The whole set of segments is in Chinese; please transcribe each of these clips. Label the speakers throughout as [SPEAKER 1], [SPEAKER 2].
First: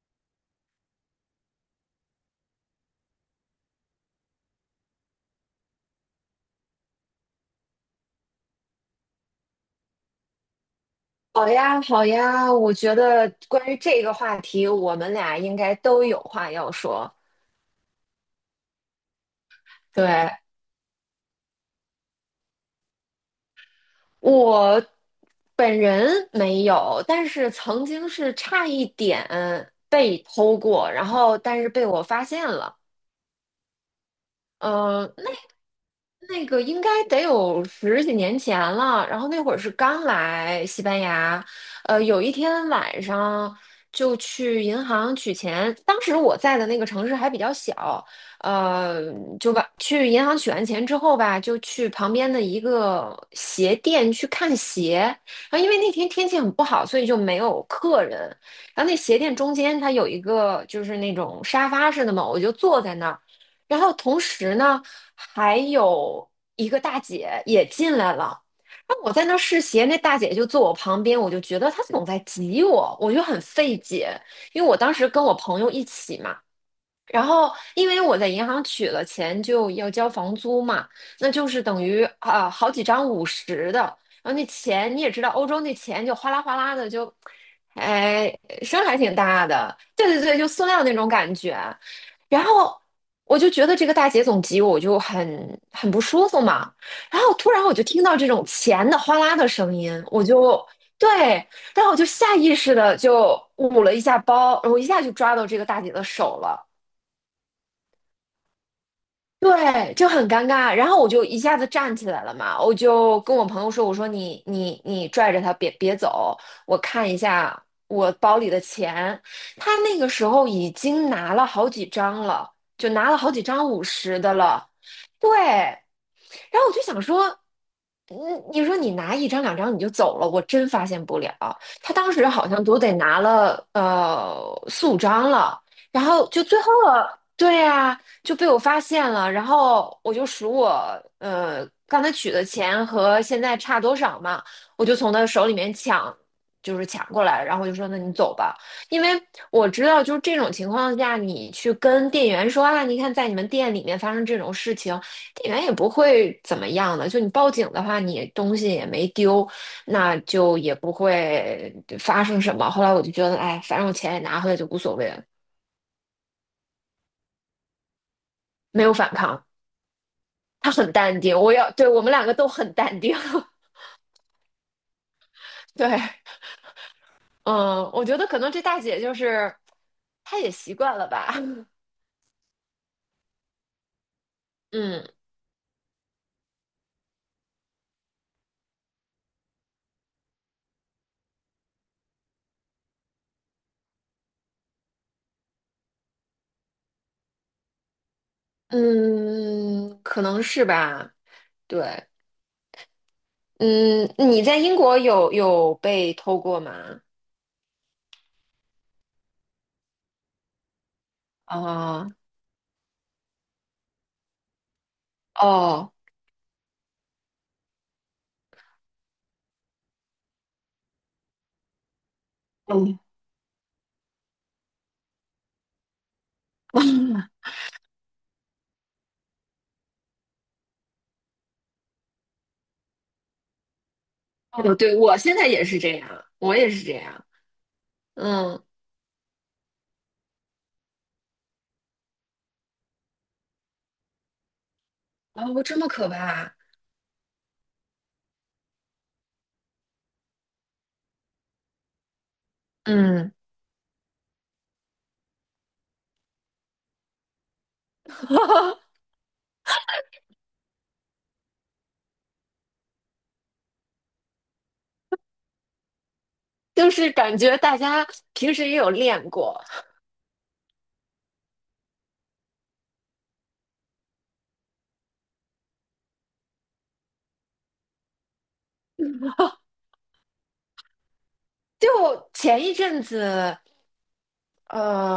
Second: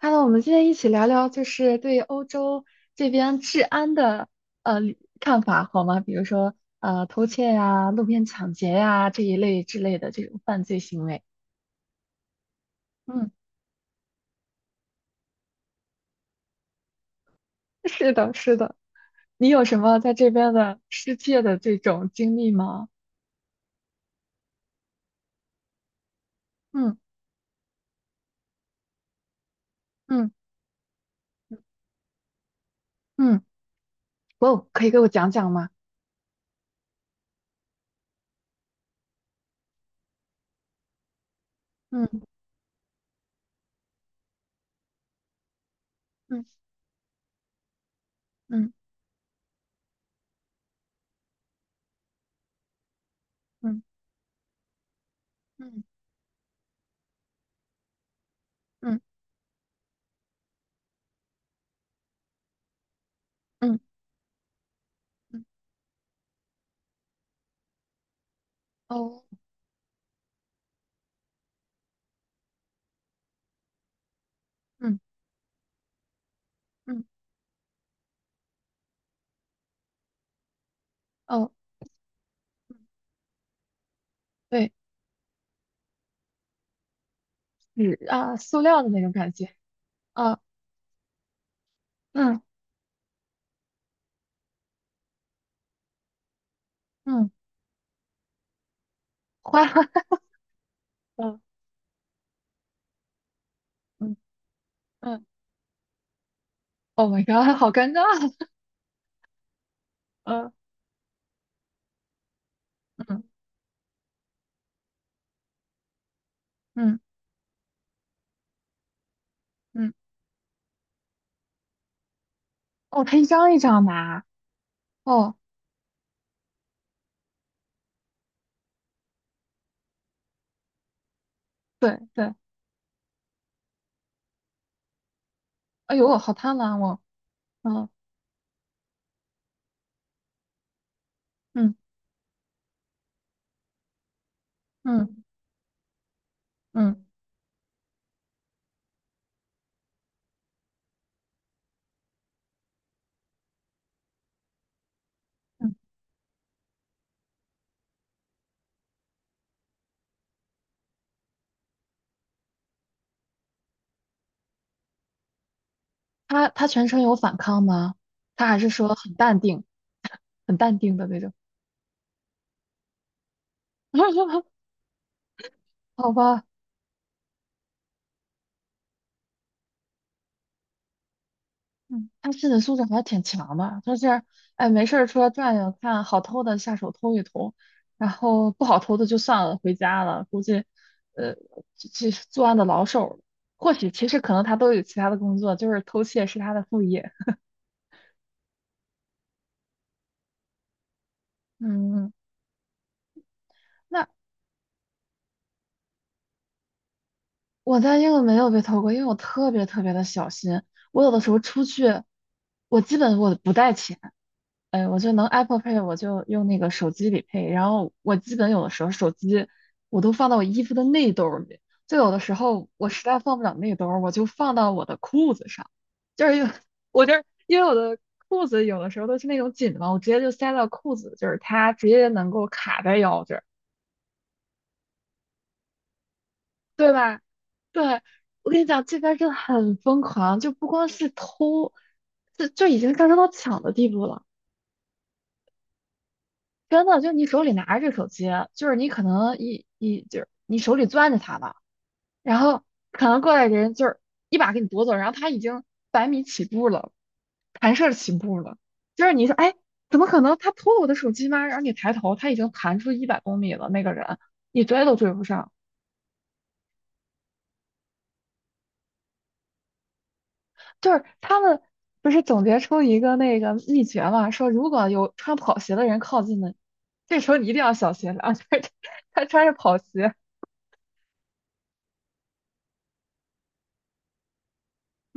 [SPEAKER 1] Hello,我们今天一起聊聊，就是对欧洲这边治安的呃看法好吗？比如说偷窃呀、路边抢劫呀这一类之类的这种犯罪行为。
[SPEAKER 2] 好呀，好呀，我觉得
[SPEAKER 1] 嗯，
[SPEAKER 2] 关于这个话题，我们俩应该都有话要说。
[SPEAKER 1] 是的，是的。你有什么在这
[SPEAKER 2] 对，
[SPEAKER 1] 边的失窃的这种经历吗？
[SPEAKER 2] 我本人没
[SPEAKER 1] 嗯。
[SPEAKER 2] 有，但是曾经是差一点被
[SPEAKER 1] 嗯。
[SPEAKER 2] 偷过，然后但是被我发现了。
[SPEAKER 1] 嗯。哦，可以给我
[SPEAKER 2] 嗯、
[SPEAKER 1] 讲讲吗？
[SPEAKER 2] 那个应该得有十几年前了，然后那会儿是刚来西班牙，
[SPEAKER 1] 嗯。
[SPEAKER 2] 有一天晚上就去银行取钱，当时我在
[SPEAKER 1] 嗯。
[SPEAKER 2] 的那个城市还比较小，
[SPEAKER 1] 嗯。
[SPEAKER 2] 呃，就把去银行取完钱之后吧，就去旁边的一个鞋
[SPEAKER 1] 嗯。
[SPEAKER 2] 店去看鞋，然后因为
[SPEAKER 1] 嗯。
[SPEAKER 2] 那天天气很不好，所以就没有客人，然后那
[SPEAKER 1] 嗯。
[SPEAKER 2] 鞋店中间它有一个就是那种沙发似的嘛，我就坐在那儿。
[SPEAKER 1] 嗯。
[SPEAKER 2] 然后同时呢，
[SPEAKER 1] 嗯。
[SPEAKER 2] 还有一个大姐也进来了。然后我
[SPEAKER 1] 哦。
[SPEAKER 2] 在那试鞋，那大姐就坐我旁边，我就觉得她总在挤我，我就很费解，因为我当
[SPEAKER 1] 嗯。
[SPEAKER 2] 时跟我朋友一起嘛，
[SPEAKER 1] 嗯。
[SPEAKER 2] 然后，因为我在银行取了钱，就要交房租嘛，那就
[SPEAKER 1] 哦，
[SPEAKER 2] 是等于啊、好几张五十的，然后那
[SPEAKER 1] 对，
[SPEAKER 2] 钱你也知道，欧洲那钱就哗啦哗啦的就，
[SPEAKER 1] 纸
[SPEAKER 2] 哎，
[SPEAKER 1] 啊，塑料
[SPEAKER 2] 声
[SPEAKER 1] 的
[SPEAKER 2] 还
[SPEAKER 1] 那种
[SPEAKER 2] 挺
[SPEAKER 1] 感
[SPEAKER 2] 大
[SPEAKER 1] 觉。
[SPEAKER 2] 的，对对
[SPEAKER 1] 啊，
[SPEAKER 2] 对，就塑料那种感觉。
[SPEAKER 1] 嗯。
[SPEAKER 2] 然后我就觉得这个大姐总急，我就很不舒服嘛。然
[SPEAKER 1] 嗯，
[SPEAKER 2] 后突然我就听到这种钱的哗啦的
[SPEAKER 1] 花，
[SPEAKER 2] 声音，我就对，
[SPEAKER 1] 嗯。
[SPEAKER 2] 然后我就下意识的就捂了一
[SPEAKER 1] 嗯。
[SPEAKER 2] 下包，我一下就
[SPEAKER 1] 嗯
[SPEAKER 2] 抓到这个大姐的手了。
[SPEAKER 1] ，Oh my god,好尴尬，
[SPEAKER 2] 对，就很尴
[SPEAKER 1] 嗯，
[SPEAKER 2] 尬。然后我就一下子站起来了嘛，我就
[SPEAKER 1] 嗯。
[SPEAKER 2] 跟我朋友说：“我说你拽着他别走，我
[SPEAKER 1] 嗯。
[SPEAKER 2] 看一下我包里的钱。”他
[SPEAKER 1] 嗯。
[SPEAKER 2] 那个时候已经拿了好几张了，就
[SPEAKER 1] 哦，
[SPEAKER 2] 拿
[SPEAKER 1] 他
[SPEAKER 2] 了
[SPEAKER 1] 一
[SPEAKER 2] 好几
[SPEAKER 1] 张一
[SPEAKER 2] 张五
[SPEAKER 1] 张
[SPEAKER 2] 十
[SPEAKER 1] 拿。
[SPEAKER 2] 的了。对，
[SPEAKER 1] 哦。
[SPEAKER 2] 然后我就想说，嗯，你说你拿一张两张你就走了，我真发现不了。他
[SPEAKER 1] 对
[SPEAKER 2] 当时
[SPEAKER 1] 对。
[SPEAKER 2] 好像都得拿了四五张了，
[SPEAKER 1] 哎
[SPEAKER 2] 然
[SPEAKER 1] 呦，
[SPEAKER 2] 后
[SPEAKER 1] 好
[SPEAKER 2] 就
[SPEAKER 1] 贪
[SPEAKER 2] 最后
[SPEAKER 1] 婪哦。
[SPEAKER 2] 了，对
[SPEAKER 1] 嗯。
[SPEAKER 2] 呀、就被我发现了，然后我就数我
[SPEAKER 1] 嗯。
[SPEAKER 2] 刚才取的钱和现在差多少嘛，我就从
[SPEAKER 1] 嗯。
[SPEAKER 2] 他手里面抢，就是
[SPEAKER 1] 嗯。
[SPEAKER 2] 抢过来，然后我就说那你走吧，因为我知道就是这种情况下，你去跟店员说啊，你看在你们店里面发生这种事情，店员也
[SPEAKER 1] 嗯。
[SPEAKER 2] 不会怎么样的，就你报警的话，你东西也没丢，那就也不会发生什么。后来我就觉得，哎，反正我钱也拿回来就无所谓了，
[SPEAKER 1] 他他全程有反抗吗？他还是
[SPEAKER 2] 没有
[SPEAKER 1] 说
[SPEAKER 2] 反
[SPEAKER 1] 很淡
[SPEAKER 2] 抗。
[SPEAKER 1] 定。很
[SPEAKER 2] 他
[SPEAKER 1] 淡
[SPEAKER 2] 很
[SPEAKER 1] 定的那
[SPEAKER 2] 淡
[SPEAKER 1] 种？
[SPEAKER 2] 定，我要，对，我们两个都很淡定。对，
[SPEAKER 1] 好吧。
[SPEAKER 2] 嗯，我觉得可能这大姐就是她也习惯了吧。
[SPEAKER 1] 嗯，他心理素质还挺强的，就是哎，没事
[SPEAKER 2] 嗯
[SPEAKER 1] 儿出来转悠，看好偷的下手偷一偷，然后不好偷的就算了，回家了。估计，呃，这这作案的老手了，或许其实可能他都有其他的工作，就是偷窃是他的副业。
[SPEAKER 2] 嗯，可能是吧。对，
[SPEAKER 1] 嗯。那
[SPEAKER 2] 嗯，你在英国有被偷过吗？
[SPEAKER 1] 我在英国没有被偷过，因为我特别特别的小心。我有的时候出去，
[SPEAKER 2] 啊、
[SPEAKER 1] 我基本我不带钱。哎，我就能 Apple Pay,
[SPEAKER 2] 哦，
[SPEAKER 1] 我就用那个手机里配。然后我基本有的时候手机我都放到我衣服的内兜儿里，就有的时候我
[SPEAKER 2] 嗯，
[SPEAKER 1] 实在放不了内兜儿我就放到我的裤子上。就是有 我这 因为我的裤子有的时候都是那种紧的嘛，我直接就塞到裤子，就是它直接能够卡在腰这儿，
[SPEAKER 2] 哦，对，我现在也是这样，我也是
[SPEAKER 1] 对
[SPEAKER 2] 这
[SPEAKER 1] 吧？
[SPEAKER 2] 样。
[SPEAKER 1] 对，我跟
[SPEAKER 2] 嗯，
[SPEAKER 1] 你讲，这边儿真的很疯狂，就不光是偷，就已经上升到抢的地步了。
[SPEAKER 2] 哦，这么可怕。
[SPEAKER 1] 真的，就你手里拿着这手机，就是你可能一就是你手里攥着它吧，然后可能
[SPEAKER 2] 嗯，
[SPEAKER 1] 过来人就是一把给你夺走，然后他已经百米起步了，弹射起步了，就是你说哎，怎么可能他偷了我的手机吗？然后你抬头，他已经弹出一百公里了，那个人你追都追不上。
[SPEAKER 2] 就是感觉大家平时也有练过，
[SPEAKER 1] 就是他们不是总结出一个那个秘诀嘛，说如果有穿跑鞋的人靠近了，这时候你一定要小心了，就是他穿着跑鞋。
[SPEAKER 2] 就前一阵子，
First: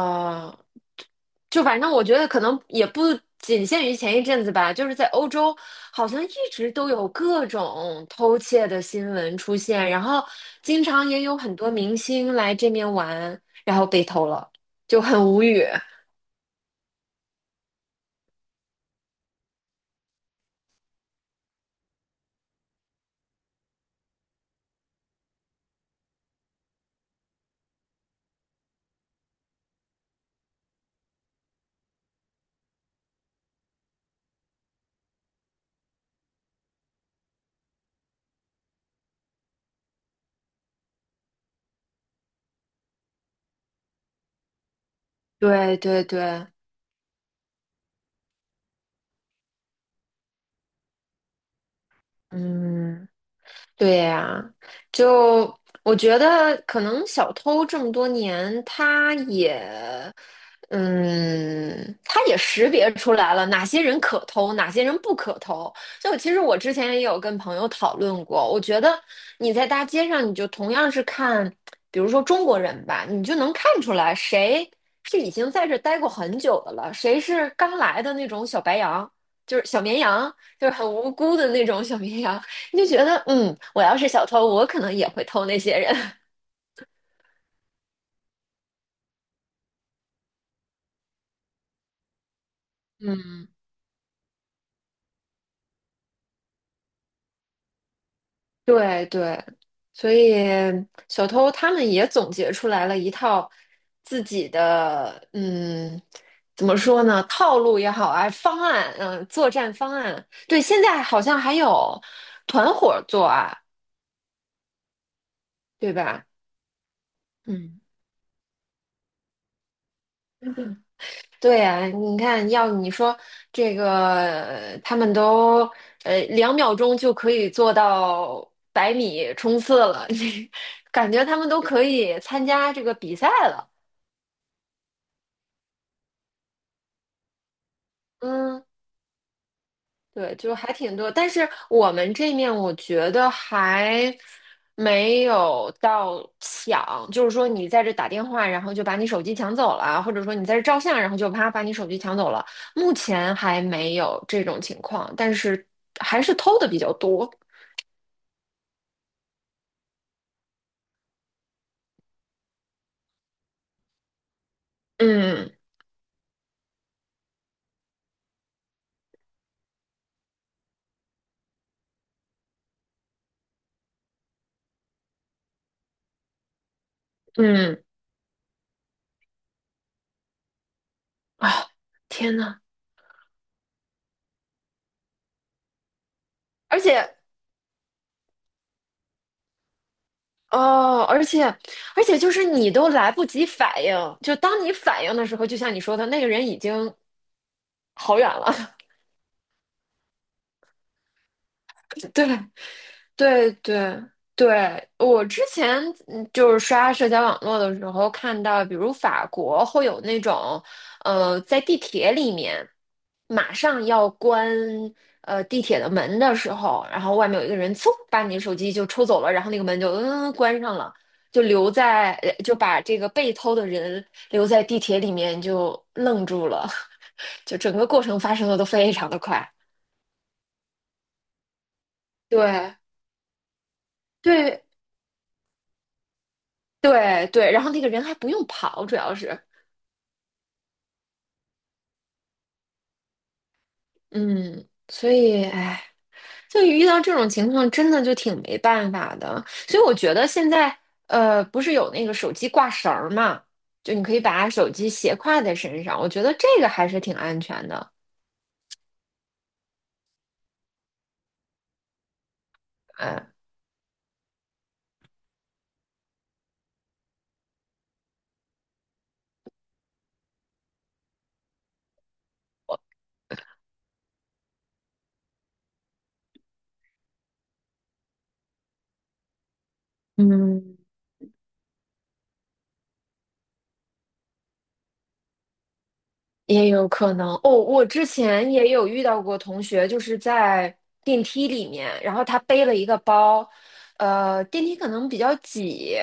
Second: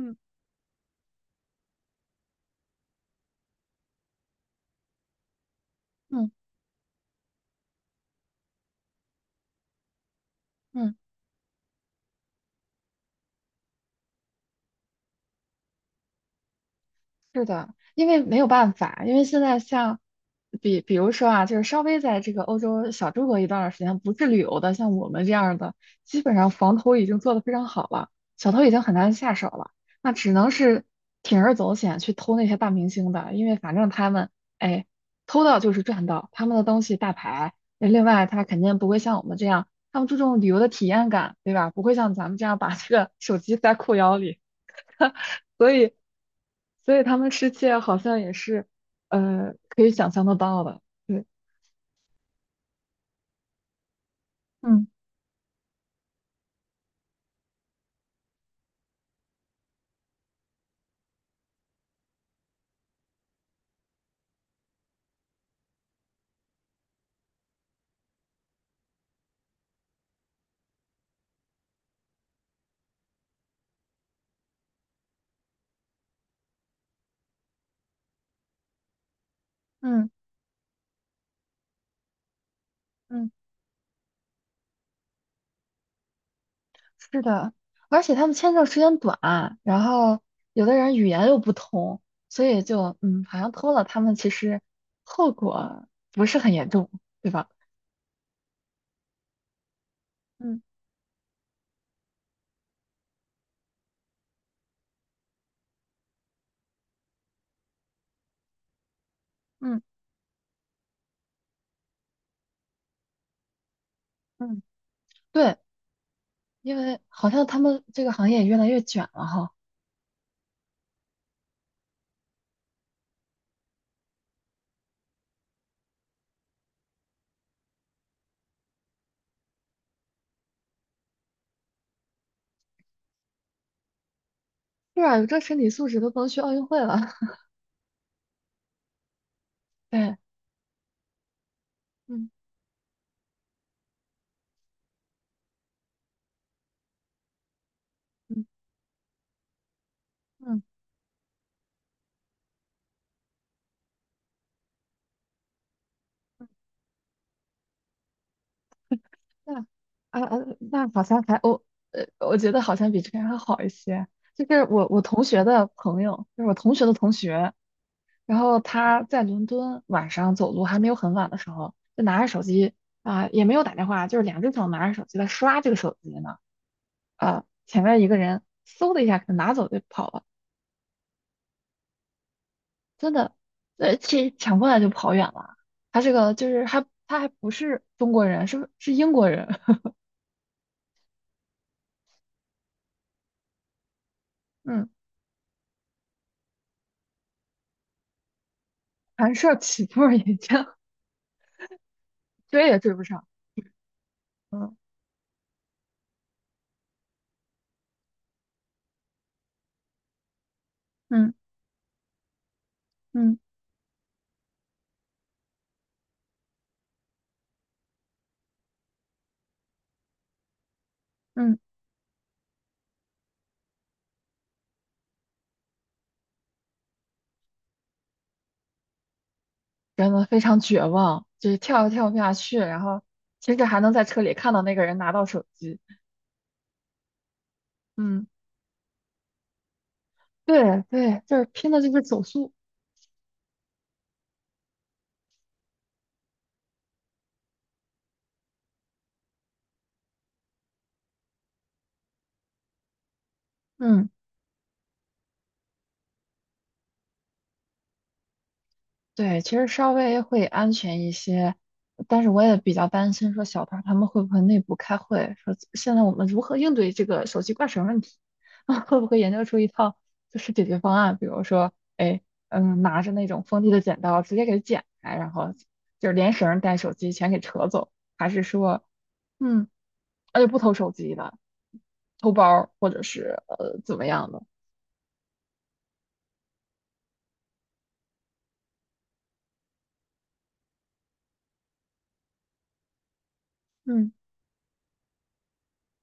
[SPEAKER 1] 嗯。
[SPEAKER 2] 就反正我觉得可能也不仅限于前一阵子吧，就是在欧洲，好像一
[SPEAKER 1] 嗯。
[SPEAKER 2] 直都有各种偷窃的新闻出现，然后经
[SPEAKER 1] 嗯。
[SPEAKER 2] 常也有很多明星来这边玩，然后被偷了，就很无语。
[SPEAKER 1] 是的，因为没有办法，因为现在像比如说啊，就是稍微在这个欧洲小住过一段儿时间，不是旅游的，像我们这样儿的，基本上防偷已经做得非常好了，小偷已经很难下手了，那只能是铤而走险去偷那些大明星的，因为反正他们哎偷到就是赚到，他们的东西大牌，那另外他肯定不会像我们这样，他们注重旅游的体验感，对吧？不会像咱们这样把这个手机塞裤腰里。所
[SPEAKER 2] 对
[SPEAKER 1] 以，
[SPEAKER 2] 对对，
[SPEAKER 1] 所以他们失窃好像也是，可以想象得到的。对。
[SPEAKER 2] 嗯。对呀，
[SPEAKER 1] 嗯。
[SPEAKER 2] 就我觉得可能小偷这么多年，他也，嗯，他也识别出来了哪些人可偷，哪些人不可偷。就其实我之前也有跟朋友讨论过，我觉得你在大街上，你就同样是看，比如说中国人吧，你就能看出来谁是已经在这待过很久的了，谁是刚来的那种小白羊，就是小绵
[SPEAKER 1] 嗯。
[SPEAKER 2] 羊。就是很无辜的那种小绵羊，你就觉得，
[SPEAKER 1] 嗯。
[SPEAKER 2] 嗯，我要是小偷，我可能也会偷那些人。
[SPEAKER 1] 是的，而且他们签证时间短，然后有的人语言又不通，所以就嗯，好
[SPEAKER 2] 嗯，
[SPEAKER 1] 像偷了他们，其实后果不是很严重，对吧？
[SPEAKER 2] 对对，所以
[SPEAKER 1] 嗯。
[SPEAKER 2] 小偷他们也总结出来了一套自己的，嗯，怎么说呢？套路也好啊，方案，嗯，作战
[SPEAKER 1] 嗯。
[SPEAKER 2] 方案。对，现在好像还有团伙作案，
[SPEAKER 1] 嗯。对，
[SPEAKER 2] 对吧？
[SPEAKER 1] 因为好像他
[SPEAKER 2] 嗯，
[SPEAKER 1] 们这个行业也越来越卷了哈。
[SPEAKER 2] 对呀，你看，要你说这个，他们都2秒钟就可以做到百米冲刺了，感觉他们都可以参加这个比赛了。
[SPEAKER 1] 是啊，有这身体素质都不能去奥运会了。
[SPEAKER 2] 嗯，
[SPEAKER 1] 对。
[SPEAKER 2] 对，就还挺多，但是我们
[SPEAKER 1] 嗯。
[SPEAKER 2] 这面我觉得还没有到抢，就是说你在这打电
[SPEAKER 1] 嗯。
[SPEAKER 2] 话，然后就把你手机抢走了，或者说你在
[SPEAKER 1] 嗯。
[SPEAKER 2] 这照相，然后就啪把你手机抢走了，目前还没有这种情况，但是还是偷的比较多。
[SPEAKER 1] 那啊啊，那好像还我，我觉得好像比这边还好一些。就是我同学
[SPEAKER 2] 嗯
[SPEAKER 1] 的朋友，就是我同学的同学，然后他在伦敦晚上走路还没有很晚的时候，就拿着手机，啊、也没有打电话，就是两只手拿着手机在刷这个手机呢。啊、
[SPEAKER 2] 嗯
[SPEAKER 1] 前面一个人嗖的一下给他拿走就跑了，
[SPEAKER 2] 啊，天呐，
[SPEAKER 1] 真的，这抢过来就跑远了。他这个就是
[SPEAKER 2] 而
[SPEAKER 1] 还
[SPEAKER 2] 且
[SPEAKER 1] 他还不是中国人，是英国人。
[SPEAKER 2] 哦，而且就是你都来不及反应，就当 你
[SPEAKER 1] 嗯，
[SPEAKER 2] 反应的时候，就像你说的，那个人已经好远了，
[SPEAKER 1] 寒舍起步也这样。
[SPEAKER 2] 对。
[SPEAKER 1] 追也追不上。
[SPEAKER 2] 对对
[SPEAKER 1] 嗯。
[SPEAKER 2] 对，我之前就是刷社交网络的时候看到，比如法国会有那种，
[SPEAKER 1] 嗯。
[SPEAKER 2] 在地铁里面
[SPEAKER 1] 嗯。
[SPEAKER 2] 马上要关地铁的门的时候，然后外面有一个人嗖把你手机就抽走了，然后那个门就关上了，就
[SPEAKER 1] 嗯。
[SPEAKER 2] 留在就把这个被偷的人留在地铁里面就愣住了，就整个过程发生的都非常的快，
[SPEAKER 1] 真的非常绝望，就是跳也跳不下去，
[SPEAKER 2] 对。
[SPEAKER 1] 然后其实还能在车里看到
[SPEAKER 2] 对，
[SPEAKER 1] 那个人拿到手机。
[SPEAKER 2] 对对，然后那个人还
[SPEAKER 1] 嗯，
[SPEAKER 2] 不用跑，主要是，
[SPEAKER 1] 对对，就是拼的就是手速。
[SPEAKER 2] 嗯，所以，哎，就遇到这种情况，真的就挺没办法的。所以我觉得现在，不是有那个手机挂绳儿嘛，就你
[SPEAKER 1] 嗯。
[SPEAKER 2] 可以把手机斜挎在身上，我觉得这个还是挺安全的。
[SPEAKER 1] 对，其实稍微会安全一些，但是我也比较担
[SPEAKER 2] 哎，
[SPEAKER 1] 心说小团他们会不会内部开会，说现在我们如何应对这个手机挂绳问题，会不会研究出一套就是解决方案，比如说，哎，嗯，拿着那种锋利的剪刀直接给剪开，然后就是连绳带手机全给扯走，还是说，嗯，那就不偷
[SPEAKER 2] 嗯。
[SPEAKER 1] 手机了，偷包儿或者是怎么样的。
[SPEAKER 2] 也有可能哦，我之前也有遇到过同学，就是在电梯里面，然后他背了一个包，
[SPEAKER 1] 嗯。
[SPEAKER 2] 电梯可能比较挤，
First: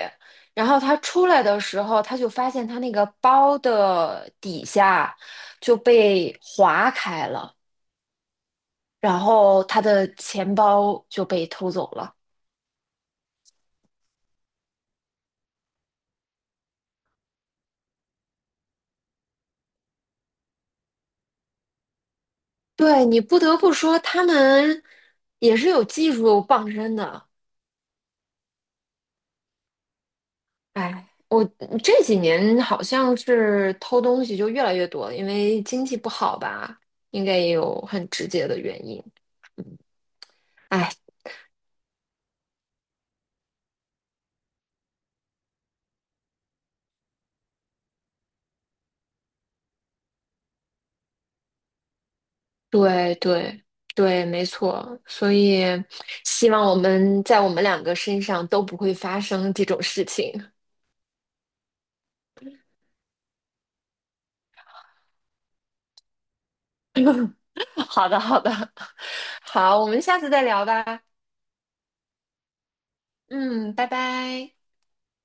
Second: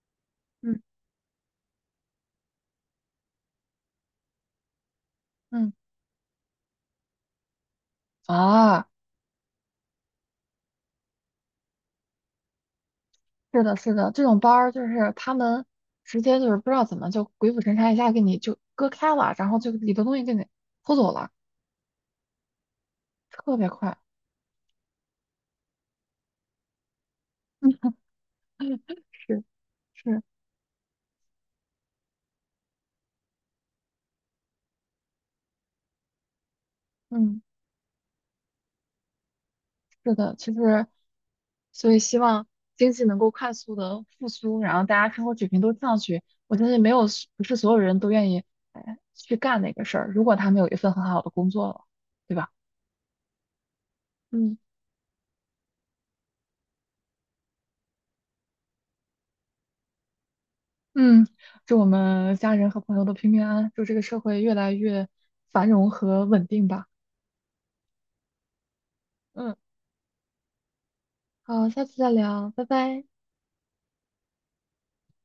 [SPEAKER 2] 然后
[SPEAKER 1] 嗯。
[SPEAKER 2] 他出来的时候，他就发现他那个包的底下
[SPEAKER 1] 嗯。
[SPEAKER 2] 就被划开了，
[SPEAKER 1] 啊。
[SPEAKER 2] 然后他的钱包就被偷走了。
[SPEAKER 1] 是的，是的，这种班儿就是他们直接就是不知道怎么就鬼斧神差一下给你就割开了，然后就里头东西给你偷走了，
[SPEAKER 2] 对，你不
[SPEAKER 1] 特
[SPEAKER 2] 得
[SPEAKER 1] 别
[SPEAKER 2] 不
[SPEAKER 1] 快。
[SPEAKER 2] 说，他们也是有技术傍身的。
[SPEAKER 1] 是，是。
[SPEAKER 2] 哎，我这几年好像是偷东西就越来越多了因为经济不好吧，应该
[SPEAKER 1] 嗯。
[SPEAKER 2] 也有很直接的原因。
[SPEAKER 1] 是的，其实，
[SPEAKER 2] 哎，
[SPEAKER 1] 所以希望经济能够快速的复苏，然后大家生活水平都上去。我相信没有不是所有人都愿意哎去干那个事儿，如果他们有一份很好的工作了，对吧？
[SPEAKER 2] 对对对，没
[SPEAKER 1] 嗯。
[SPEAKER 2] 错，所以希望我们在我们两个身上都不会发生这种事情。
[SPEAKER 1] 嗯，祝我们家人和朋友都平平安安，祝这个社会越来越繁荣和稳定吧。
[SPEAKER 2] 好的，好的，
[SPEAKER 1] 嗯，
[SPEAKER 2] 好，我们下次再聊吧。
[SPEAKER 1] 好，下次再聊，拜拜。
[SPEAKER 2] 嗯，拜拜。